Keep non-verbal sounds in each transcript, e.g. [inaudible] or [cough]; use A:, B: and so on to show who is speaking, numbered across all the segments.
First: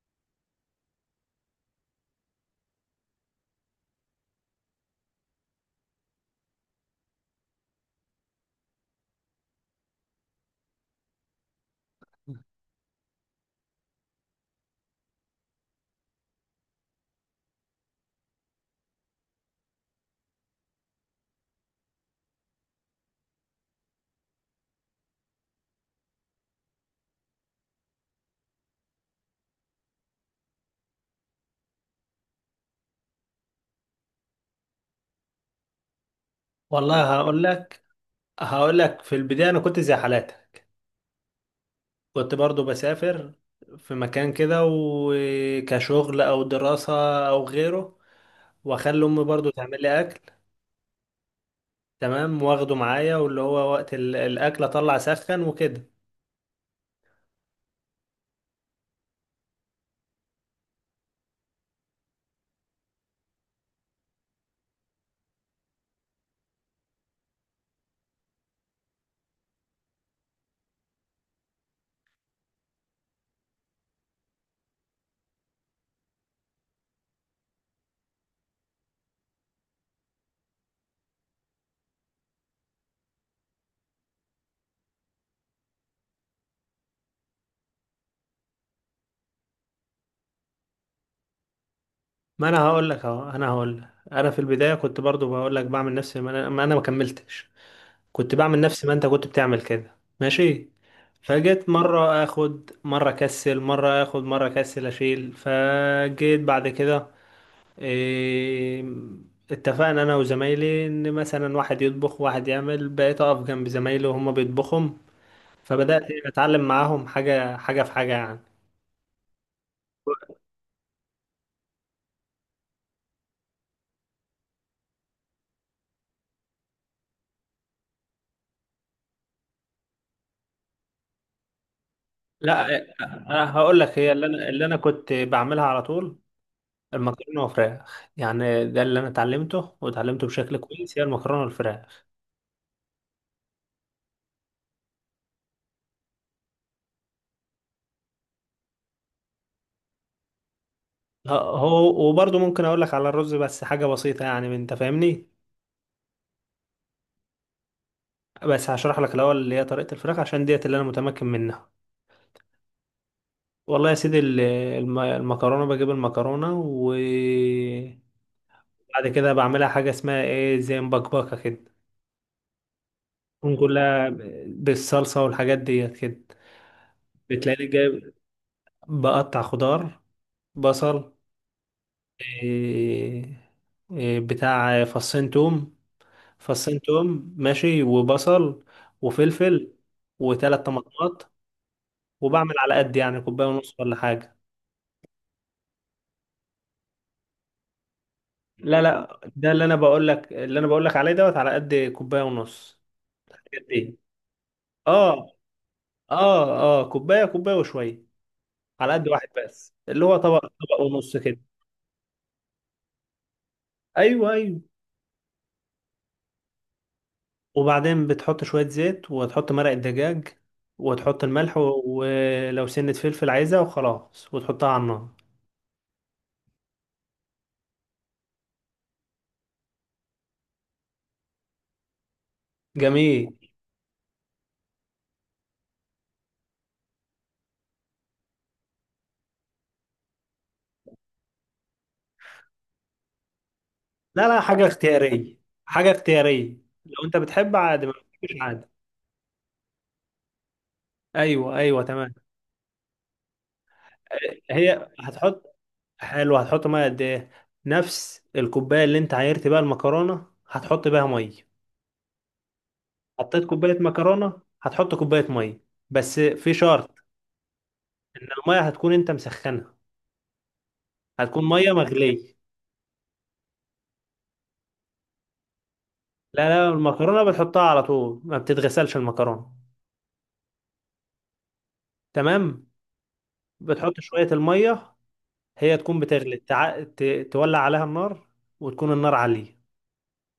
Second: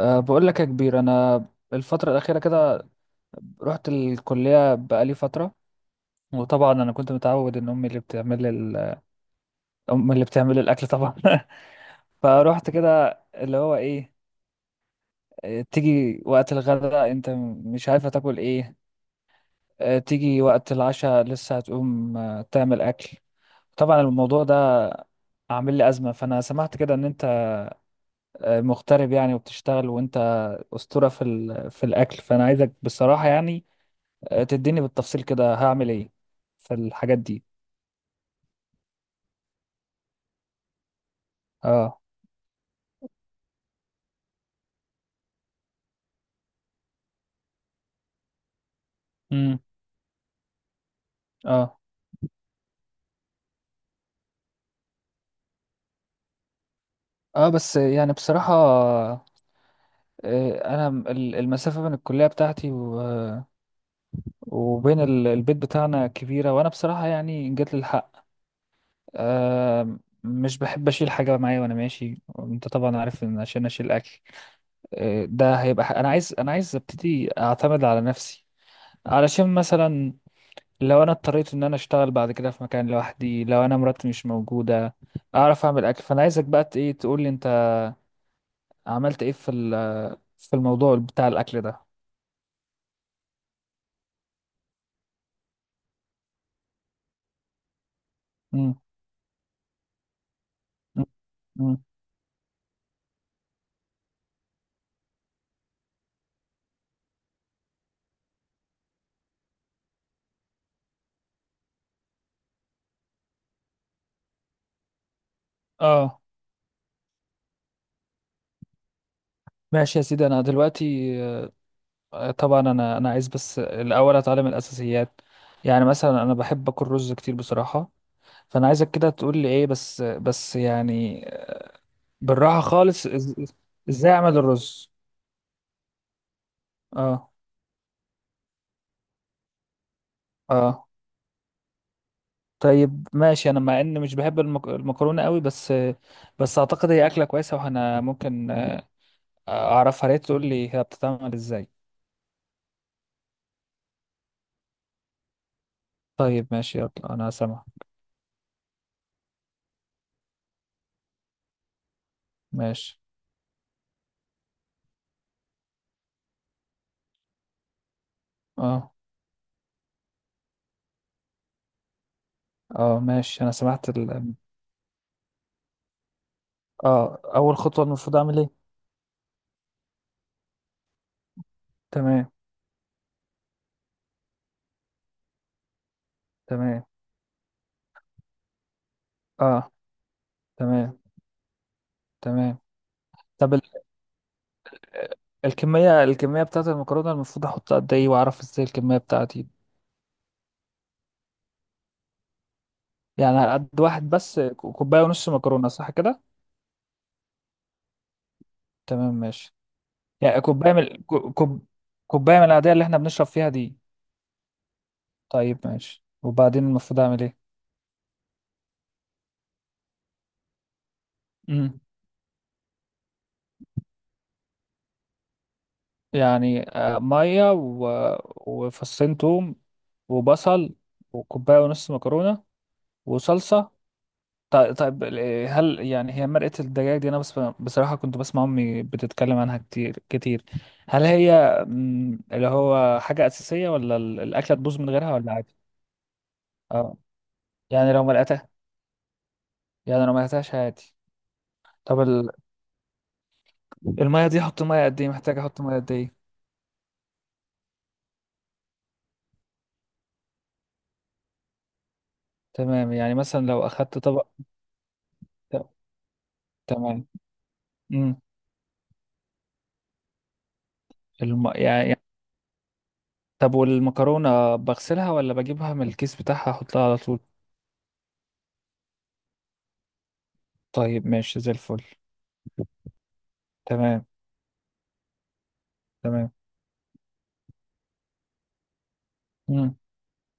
A: بقول لك يا كبير، انا الفتره الاخيره كده رحت الكليه بقالي فتره. وطبعا انا كنت متعود ان امي اللي بتعمل لي [laughs] امي اللي بتعمل لي الاكل طبعا. [laughs] فروحت كده اللي هو ايه، تيجي وقت الغداء انت مش عارفه تاكل ايه، تيجي وقت العشاء لسه هتقوم تعمل اكل. طبعا الموضوع ده عامل لي ازمه. فانا سمعت كده ان انت مغترب يعني وبتشتغل، وانت اسطوره في الاكل. فانا عايزك بصراحه، يعني تديني بالتفصيل كده هعمل ايه في
B: والله،
A: الحاجات
B: هقول
A: دي.
B: لك هقول لك في البداية أنا كنت زي حالاتك.
A: اه.
B: كنت برضو بسافر في مكان كده، وكشغل أو دراسة أو غيره، وأخلي أمي برضو
A: امم.
B: تعمل لي أكل.
A: اه.
B: تمام، واخده معايا، واللي هو وقت الأكل أطلع سخن وكده.
A: اه بس يعني بصراحة، انا المسافة بين الكلية بتاعتي وبين البيت بتاعنا كبيرة. وانا بصراحة يعني إن جات للحق، آه، مش بحب اشيل حاجة معايا وانا ماشي. انت طبعا عارف ان عشان اشيل اكل، ده هيبقى انا عايز ابتدي اعتمد على نفسي. علشان مثلا لو انا اضطريت ان انا اشتغل بعد كده في مكان لوحدي، لو انا مراتي مش موجوده اعرف اعمل اكل. فانا عايزك بقى ايه تقول لي انت عملت ايه في في الموضوع بتاع الاكل ده.
B: ما أنا هقول لك أهو، أنا هقول لك أنا في البداية كنت برضو بقول لك بعمل نفسي. ما أنا ما كملتش. كنت بعمل
A: امم.
B: نفس ما انت كنت بتعمل كده، ماشي. فجيت
A: امم.
B: مرة اخد مرة اكسل، مرة اخد مرة اكسل اشيل. فجيت بعد كده إيه اتفقنا انا وزمايلي ان مثلا واحد يطبخ واحد يعمل، بقيت اقف جنب زمايلي وهما بيطبخهم، فبدأت
A: اه.
B: اتعلم معاهم حاجة حاجة في حاجة يعني.
A: ماشي يا سيدي. انا دلوقتي طبعا انا عايز بس الاول اتعلم الاساسيات. يعني مثلا انا بحب اكل رز كتير بصراحه، فانا عايزك كده تقول لي ايه، بس بس يعني بالراحه
B: لا،
A: خالص.
B: انا هقول لك
A: ازاي
B: هي اللي
A: اعمل
B: انا اللي انا
A: الرز؟
B: كنت بعملها على طول،
A: اه.
B: المكرونة والفراخ. يعني ده اللي انا اتعلمته واتعلمته بشكل
A: اه.
B: كويس، هي المكرونة والفراخ.
A: طيب ماشي، انا مع اني مش بحب المكرونه قوي، بس بس اعتقد هي اكله كويسه وانا ممكن اعرفها. ليه تقول لي هي بتتعمل ازاي؟
B: هو وبرضه ممكن اقول لك على الرز، بس حاجه بسيطه يعني، من- انت فاهمني.
A: طيب ماشي، يلا انا سامع.
B: بس هشرح لك الاول اللي هي طريقه الفراخ عشان ديت اللي انا متمكن منها.
A: ماشي.
B: والله يا سيدي، المكرونه بجيب المكرونه، وبعد
A: اه.
B: كده بعملها حاجه اسمها زي مبكبكه كده،
A: اه. ماشي انا
B: تكون
A: سمعت
B: كلها بالصلصه والحاجات ديت كده.
A: اه، اول
B: بتلاقيني
A: خطوه
B: جايب،
A: المفروض اعمل ايه؟
B: بقطع خضار، بصل،
A: تمام.
B: إيه إيه بتاع فصين توم فصين
A: تمام.
B: توم ماشي، وبصل
A: اه.
B: وفلفل وثلاث
A: تمام.
B: طماطمات. وبعمل
A: تمام.
B: على قد يعني كوبايه
A: طب
B: ونص ولا حاجه.
A: الكميه بتاعت المكرونه المفروض احط قد ايه، واعرف ازاي
B: لا،
A: الكميه
B: لا،
A: بتاعتي؟
B: ده اللي انا بقول لك اللي انا بقول لك عليه دوت، على قد كوبايه ونص.
A: يعني على
B: قد
A: قد
B: ايه؟
A: واحد بس، كوبايه
B: اه،
A: ونص مكرونه صح كده؟
B: اه، اه، كوبايه، كوبايه وشويه، على قد
A: تمام
B: واحد
A: ماشي.
B: بس اللي هو طبق
A: يعني كوباية
B: طبق ونص كده.
A: كوباية من العادية اللي احنا بنشرب فيها دي؟
B: ايوه، ايوه.
A: طيب ماشي، وبعدين المفروض اعمل ايه؟
B: وبعدين بتحط شويه زيت، وتحط مرق الدجاج، وتحط الملح
A: امم.
B: و- ولو سنة فلفل عايزة، وخلاص، وتحطها على النار.
A: يعني مية وفصين توم وبصل وكوباية ونص مكرونة
B: جميل.
A: وصلصة. طيب، طيب هل يعني هي مرقة الدجاج دي، انا بس بصراحة كنت بسمع امي بتتكلم عنها كتير كتير، هل هي اللي هو حاجة أساسية، ولا
B: لا، لا،
A: الأكلة
B: حاجة
A: تبوظ من غيرها، ولا
B: اختيارية،
A: عادي؟
B: حاجة اختيارية. لو
A: اه،
B: انت بتحب عادي، ما
A: يعني لو
B: بتحبش
A: مرقتها
B: عادي.
A: يعني لو مرقتهاش عادي؟
B: ايوه، ايوه،
A: طب
B: تمام.
A: المية دي احط مية
B: هي
A: قد ايه، محتاج
B: هتحط
A: احط مية قد ايه؟
B: حلو هتحط ميه قد ايه؟ نفس الكوباية اللي انت عايرت بيها المكرونة، هتحط بيها ميه.
A: تمام. يعني
B: حطيت
A: مثلا لو
B: كوباية
A: اخدت طبق.
B: مكرونة هتحط كوباية ميه.
A: ت-
B: بس في شرط،
A: تمام. امم.
B: ان الميه هتكون انت مسخنها، هتكون ميه
A: يعني
B: مغلية.
A: طب، والمكرونة بغسلها، ولا بجيبها من الكيس
B: لا،
A: بتاعها
B: لا،
A: احطها على طول؟
B: المكرونة بتحطها على طول، ما بتتغسلش المكرونة.
A: طيب ماشي، زي الفل.
B: تمام. بتحط
A: تمام.
B: شوية الميه، هي تكون
A: تمام.
B: بتغلي، تولع عليها النار، وتكون النار عالية،
A: امم.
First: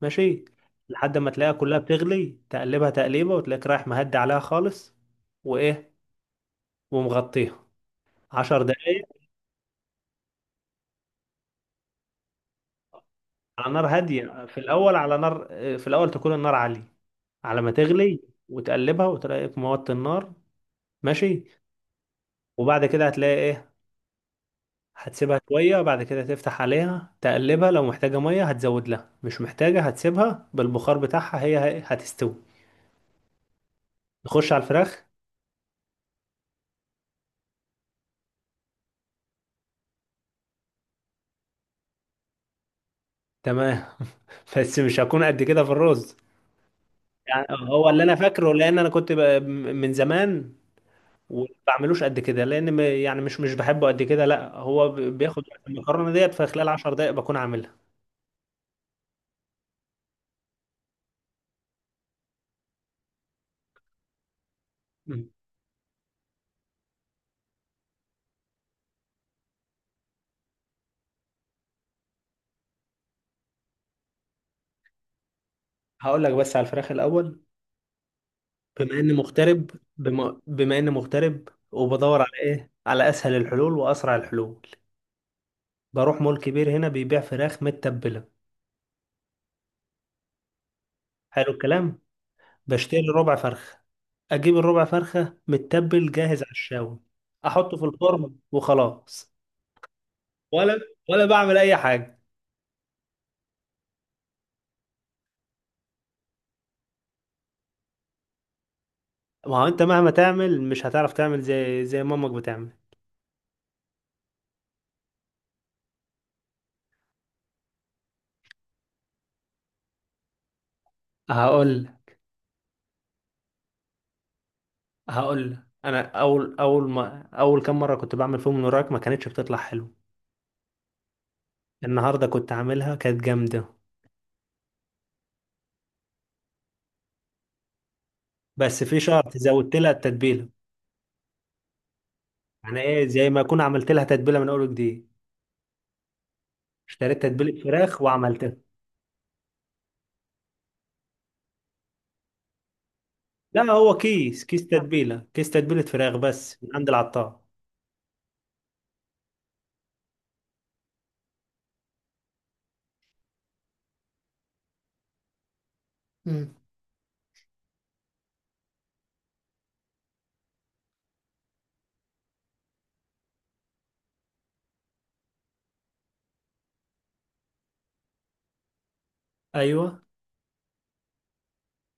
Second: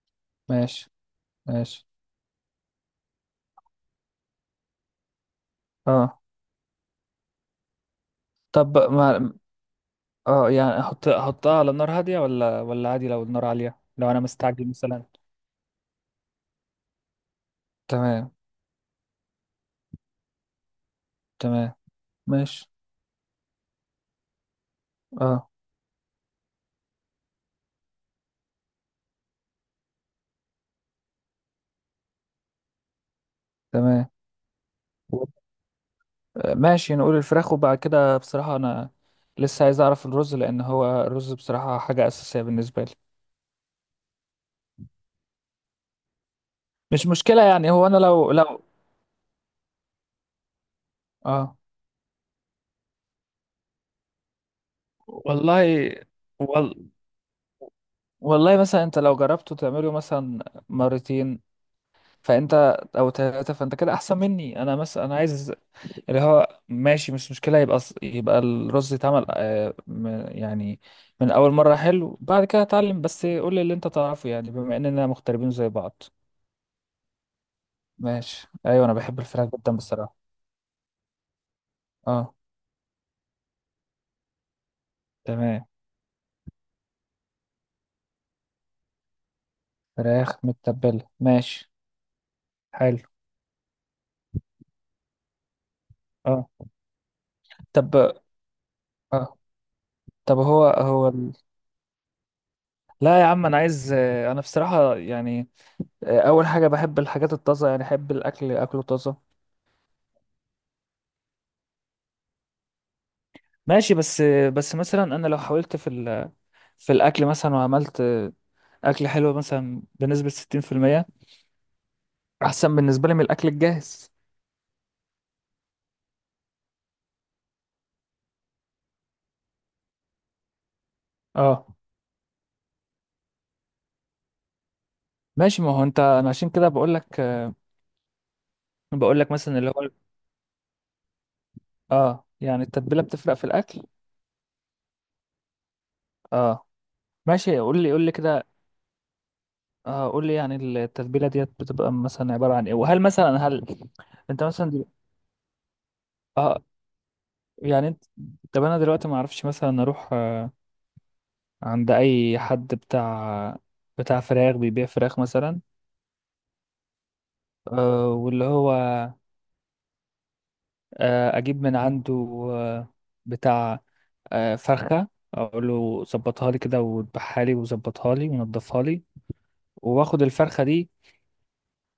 B: ماشي.
A: ماشي.
B: لحد ما تلاقيها كلها
A: ماشي.
B: بتغلي، تقلبها تقليبة، وتلاقيك رايح مهدي عليها خالص. وإيه
A: اه.
B: ومغطيها عشر
A: طب
B: دقايق.
A: ما. اه يعني احطها على نار هادية، ولا ولا عادي لو النار
B: على
A: عالية
B: نار
A: لو انا
B: هادية في
A: مستعجل
B: الأول،
A: مثلا؟
B: على نار، في الأول تكون النار عالية على ما تغلي،
A: تمام.
B: وتقلبها، وتلاقيك موطي النار، ماشي.
A: تمام. ماشي.
B: وبعد كده هتلاقي هتسيبها
A: اه.
B: شوية، بعد كده تفتح عليها تقلبها، لو محتاجة مية هتزود لها، مش محتاجة هتسيبها بالبخار بتاعها، هتستوي.
A: تمام.
B: نخش على الفراخ.
A: ماشي، نقول الفراخ. وبعد كده بصراحة أنا لسه عايز أعرف الرز، لأن هو الرز بصراحة حاجة أساسية بالنسبة لي.
B: تمام. [laughs] بس مش هكون قد كده في الرز،
A: مش مشكلة
B: يعني
A: يعني، هو
B: هو
A: أنا
B: اللي انا
A: لو
B: فاكره،
A: لو
B: لان انا كنت ب- من زمان، وما
A: آه
B: بعملوش قد كده، لان م- يعني مش مش بحبه قد كده. لا هو ب- بياخد وقت.
A: والله.
B: المكرونه ديت في خلال
A: وال...
B: 10 دقائق بكون عاملها.
A: والله مثلا أنت لو جربته تعمله مثلا مرتين فأنت، أو ثلاثة فأنت كده أحسن مني. أنا مثلا أنا
B: مم.
A: عايز اللي هو ماشي، مش مشكلة. يبقى يبقى الرز يتعمل يعني من أول مرة حلو. بعد كده أتعلم، بس قول لي اللي أنت تعرفه يعني، بما إننا مغتربين زي بعض.
B: هقول لك بس على الفراخ الاول.
A: ماشي ايوه، انا
B: بما اني
A: بحب الفراخ
B: مغترب
A: جدا بصراحه.
B: بما اني مغترب وبدور على
A: اه.
B: ايه، على اسهل الحلول واسرع الحلول.
A: تمام.
B: بروح مول كبير هنا بيبيع فراخ متبله.
A: فراخ متبله
B: حلو
A: ماشي.
B: الكلام.
A: حلو.
B: بشتري ربع فرخة، أجيب الربع فرخة متبل جاهز
A: اه.
B: على الشاوي، أحطه في
A: طب.
B: الفرن وخلاص.
A: اه هو
B: ولا
A: هو
B: ولا بعمل أي حاجة.
A: لا يا عم، انا عايز انا بصراحه يعني اول حاجه بحب الحاجات الطازه، يعني احب الاكل اكله طازه.
B: ما هو أنت مهما تعمل مش هتعرف تعمل زي مامك بتعمل.
A: ماشي بس، مثلا انا لو حاولت في في الاكل مثلا، وعملت اكل حلو مثلا بنسبه 60%،
B: هقول
A: احسن بالنسبه لي من الاكل الجاهز.
B: هقول أنا أول أول ما أول كام مرة كنت بعمل فيهم من وراك ما كانتش بتطلع حلو.
A: اه
B: النهاردة كنت عاملها كانت جامدة،
A: ماشي. ما هو انت، انا عشان كده بقول لك،
B: بس في شرط،
A: مثلا اللي
B: زودت
A: هو،
B: لها التتبيلة.
A: اه يعني
B: يعني
A: التتبيلة
B: إيه، زي
A: بتفرق
B: ما
A: في
B: أكون
A: الأكل.
B: عملت لها تتبيلة من أول وجديد،
A: اه
B: اشتريت
A: ماشي،
B: تتبيلة
A: قول لي
B: فراخ
A: قول لي كده.
B: وعملتها.
A: اه، قول لي يعني التتبيلة ديت بتبقى مثلا عبارة عن ايه، وهل مثلا هل
B: لا، هو
A: انت
B: كيس، كيس
A: مثلا
B: تتبيله كيس تتبيله فراخ بس
A: اه
B: من عند العطار.
A: يعني انت، طب انا دلوقتي ما اعرفش مثلا اروح آه عند اي حد بتاع فراخ بيبيع فراخ مثلا
B: مم.
A: واللي هو اجيب من عنده آه بتاع فرخة، اقول له ظبطها لي كده، وذبحها لي وظبطها لي ونضفها لي.
B: ايوه،
A: واخد الفرخة دي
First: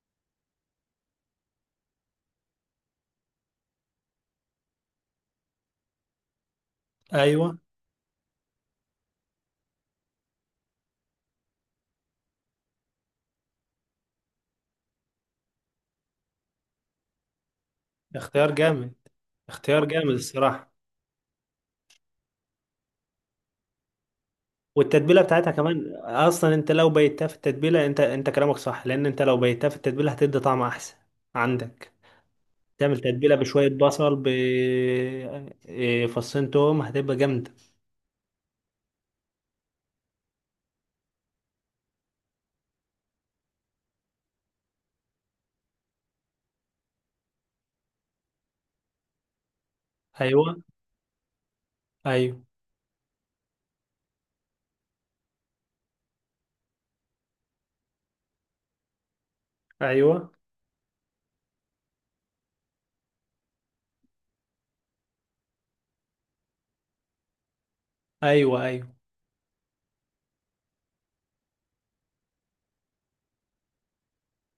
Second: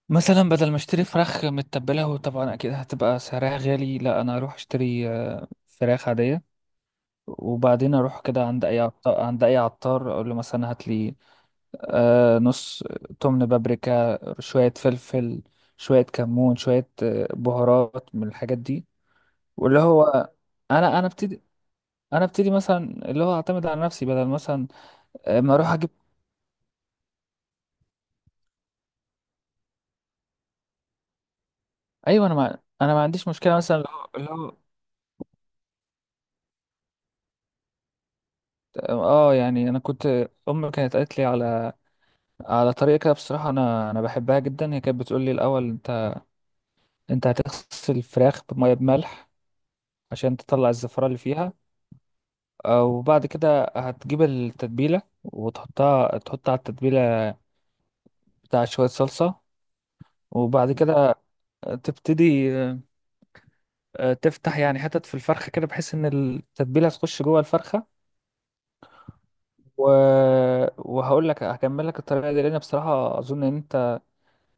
A: مثلا بدل ما اشتري فراخ متبلة، وطبعا اكيد هتبقى سعرها غالي. لا، انا اروح اشتري فراخ عادية،
B: ايوه.
A: وبعدين اروح كده عند اي عطار، عند اي عطار اقول له مثلا هات لي نص تمن بابريكا، شوية فلفل، شوية كمون، شوية بهارات من
B: اختيار
A: الحاجات دي.
B: جامد
A: واللي
B: اختيار
A: هو
B: جامد الصراحه.
A: انا انا ابتدي انا ابتدي مثلا اللي هو اعتمد على نفسي، بدل مثلا
B: والتتبيله بتاعتها
A: ما اروح اجيب.
B: كمان اصلا، انت لو بيتها في التتبيله، انت كلامك صح، لان انت لو بيتها في التتبيله هتدي طعم احسن. عندك،
A: ايوه، انا
B: تعمل
A: ما عنديش
B: تتبيله
A: مشكلة
B: بشويه
A: مثلا اللي هو،
B: بصل ب فصين توم، هتبقى جامده.
A: اه يعني انا كنت امي كانت قالت لي على طريقة كده بصراحة، أنا بحبها جدا. هي كانت بتقول لي الأول، أنت هتغسل الفراخ بمية بملح عشان
B: ايوه،
A: تطلع الزفرة اللي فيها.
B: ايوه،
A: وبعد كده هتجيب التتبيلة وتحطها، على التتبيلة بتاع شوية صلصة.
B: ايوه،
A: وبعد كده تبتدي تفتح يعني حتت في الفرخة كده، بحيث إن التتبيلة تخش جوه الفرخة.
B: ايوه، ايوه.
A: و... وهقول لك هكمل لك الطريقة دي، لأن بصراحة أظن إن أنت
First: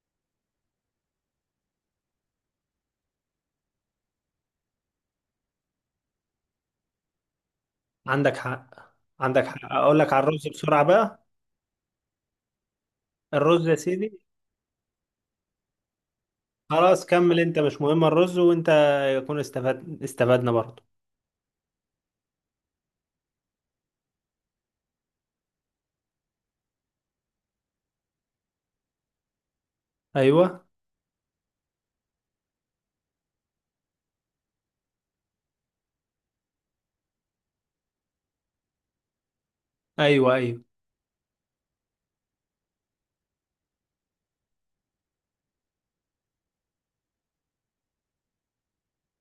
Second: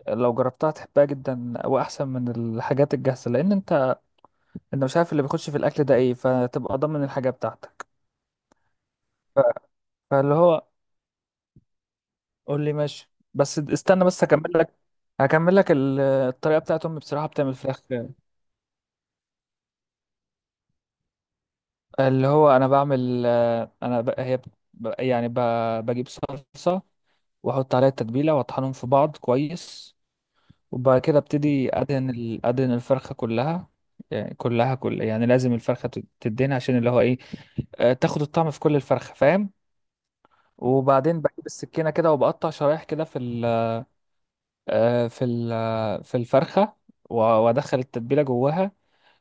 A: لو جربتها هتحبها جدا، وأحسن من الحاجات الجاهزة. لأن أنت، انت مش عارف اللي بيخش في الاكل ده ايه، فتبقى ضامن الحاجه بتاعتك.
B: عندك حق،
A: ف-
B: عندك حق، اقول لك على
A: فاللي
B: الرز
A: هو
B: بسرعه بقى.
A: قول لي. ماشي بس
B: الرز يا
A: استنى،
B: سيدي.
A: بس هكمل لك. هكمل لك الطريقه بتاعت امي
B: خلاص،
A: بصراحه
B: كمل
A: بتعمل
B: انت، مش
A: فراخ.
B: مهم الرز، وانت يكون استفاد، استفدنا برضه.
A: اللي هو انا بعمل آه، انا ب... هي ب... بجيب صلصه، واحط عليها التتبيله، واطحنهم في بعض كويس.
B: ايوه،
A: وبعد كده ابتدي ادهن ادهن الفرخه كلها. يعني كلها، يعني لازم الفرخه تدهن، عشان اللي هو ايه، تاخد الطعم في كل الفرخه، فاهم؟
B: ايوه، ايوه،
A: وبعدين بجيب السكينة كده وبقطع شرايح كده في ال آه، في ال آه، في الفرخة، وأدخل التتبيلة جواها،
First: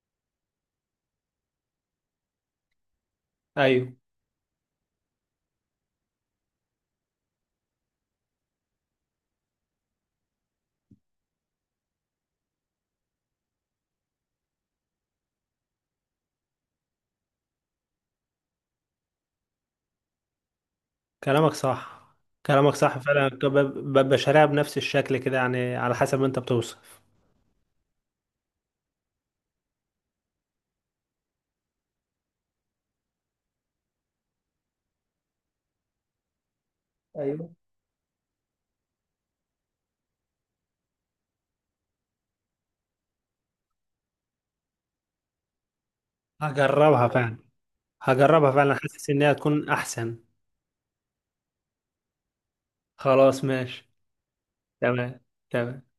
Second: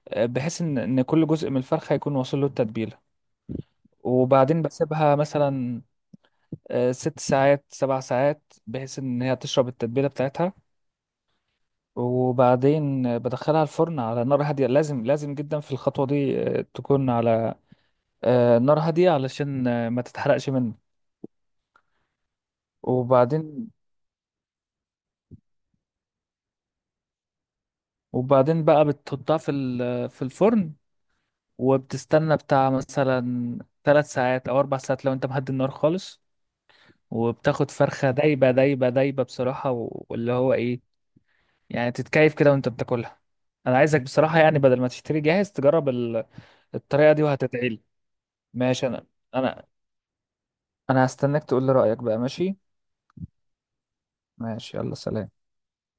A: بحيث إن كل جزء من الفرخة يكون واصل له التتبيلة.
B: ايوه.
A: وبعدين بسيبها مثلا 6 ساعات 7 ساعات، بحيث إن هي تشرب التتبيلة بتاعتها. وبعدين بدخلها الفرن على نار هادية. لازم لازم جدا في الخطوة دي تكون على نار هادية، علشان ما تتحرقش منه.
B: كلامك صح، كلامك صح فعلا. ب-
A: وبعدين
B: ب- ببقى شاريها بنفس الشكل كده يعني على حسب ما انت بتوصف.
A: وبعدين بقى بتحطها في في الفرن، وبتستنى بتاع مثلا 3 ساعات او 4 ساعات لو انت مهدي النار خالص.
B: ايوه،
A: وبتاخد فرخة دايبة دايبة دايبة بصراحة، واللي هو ايه، يعني تتكيف كده وانت بتاكلها. انا عايزك بصراحة يعني بدل ما تشتري جاهز، تجرب
B: هجربها
A: الطريقة دي
B: فعلا.
A: وهتدعيلي.
B: هجربها فعلا،
A: ماشي.
B: حاسس انها
A: انا
B: تكون احسن.
A: انا هستناك تقول لي رأيك بقى. ماشي.
B: خلاص، ماشي.
A: ماشي يلا.
B: تمام،
A: سلام.
B: تمام.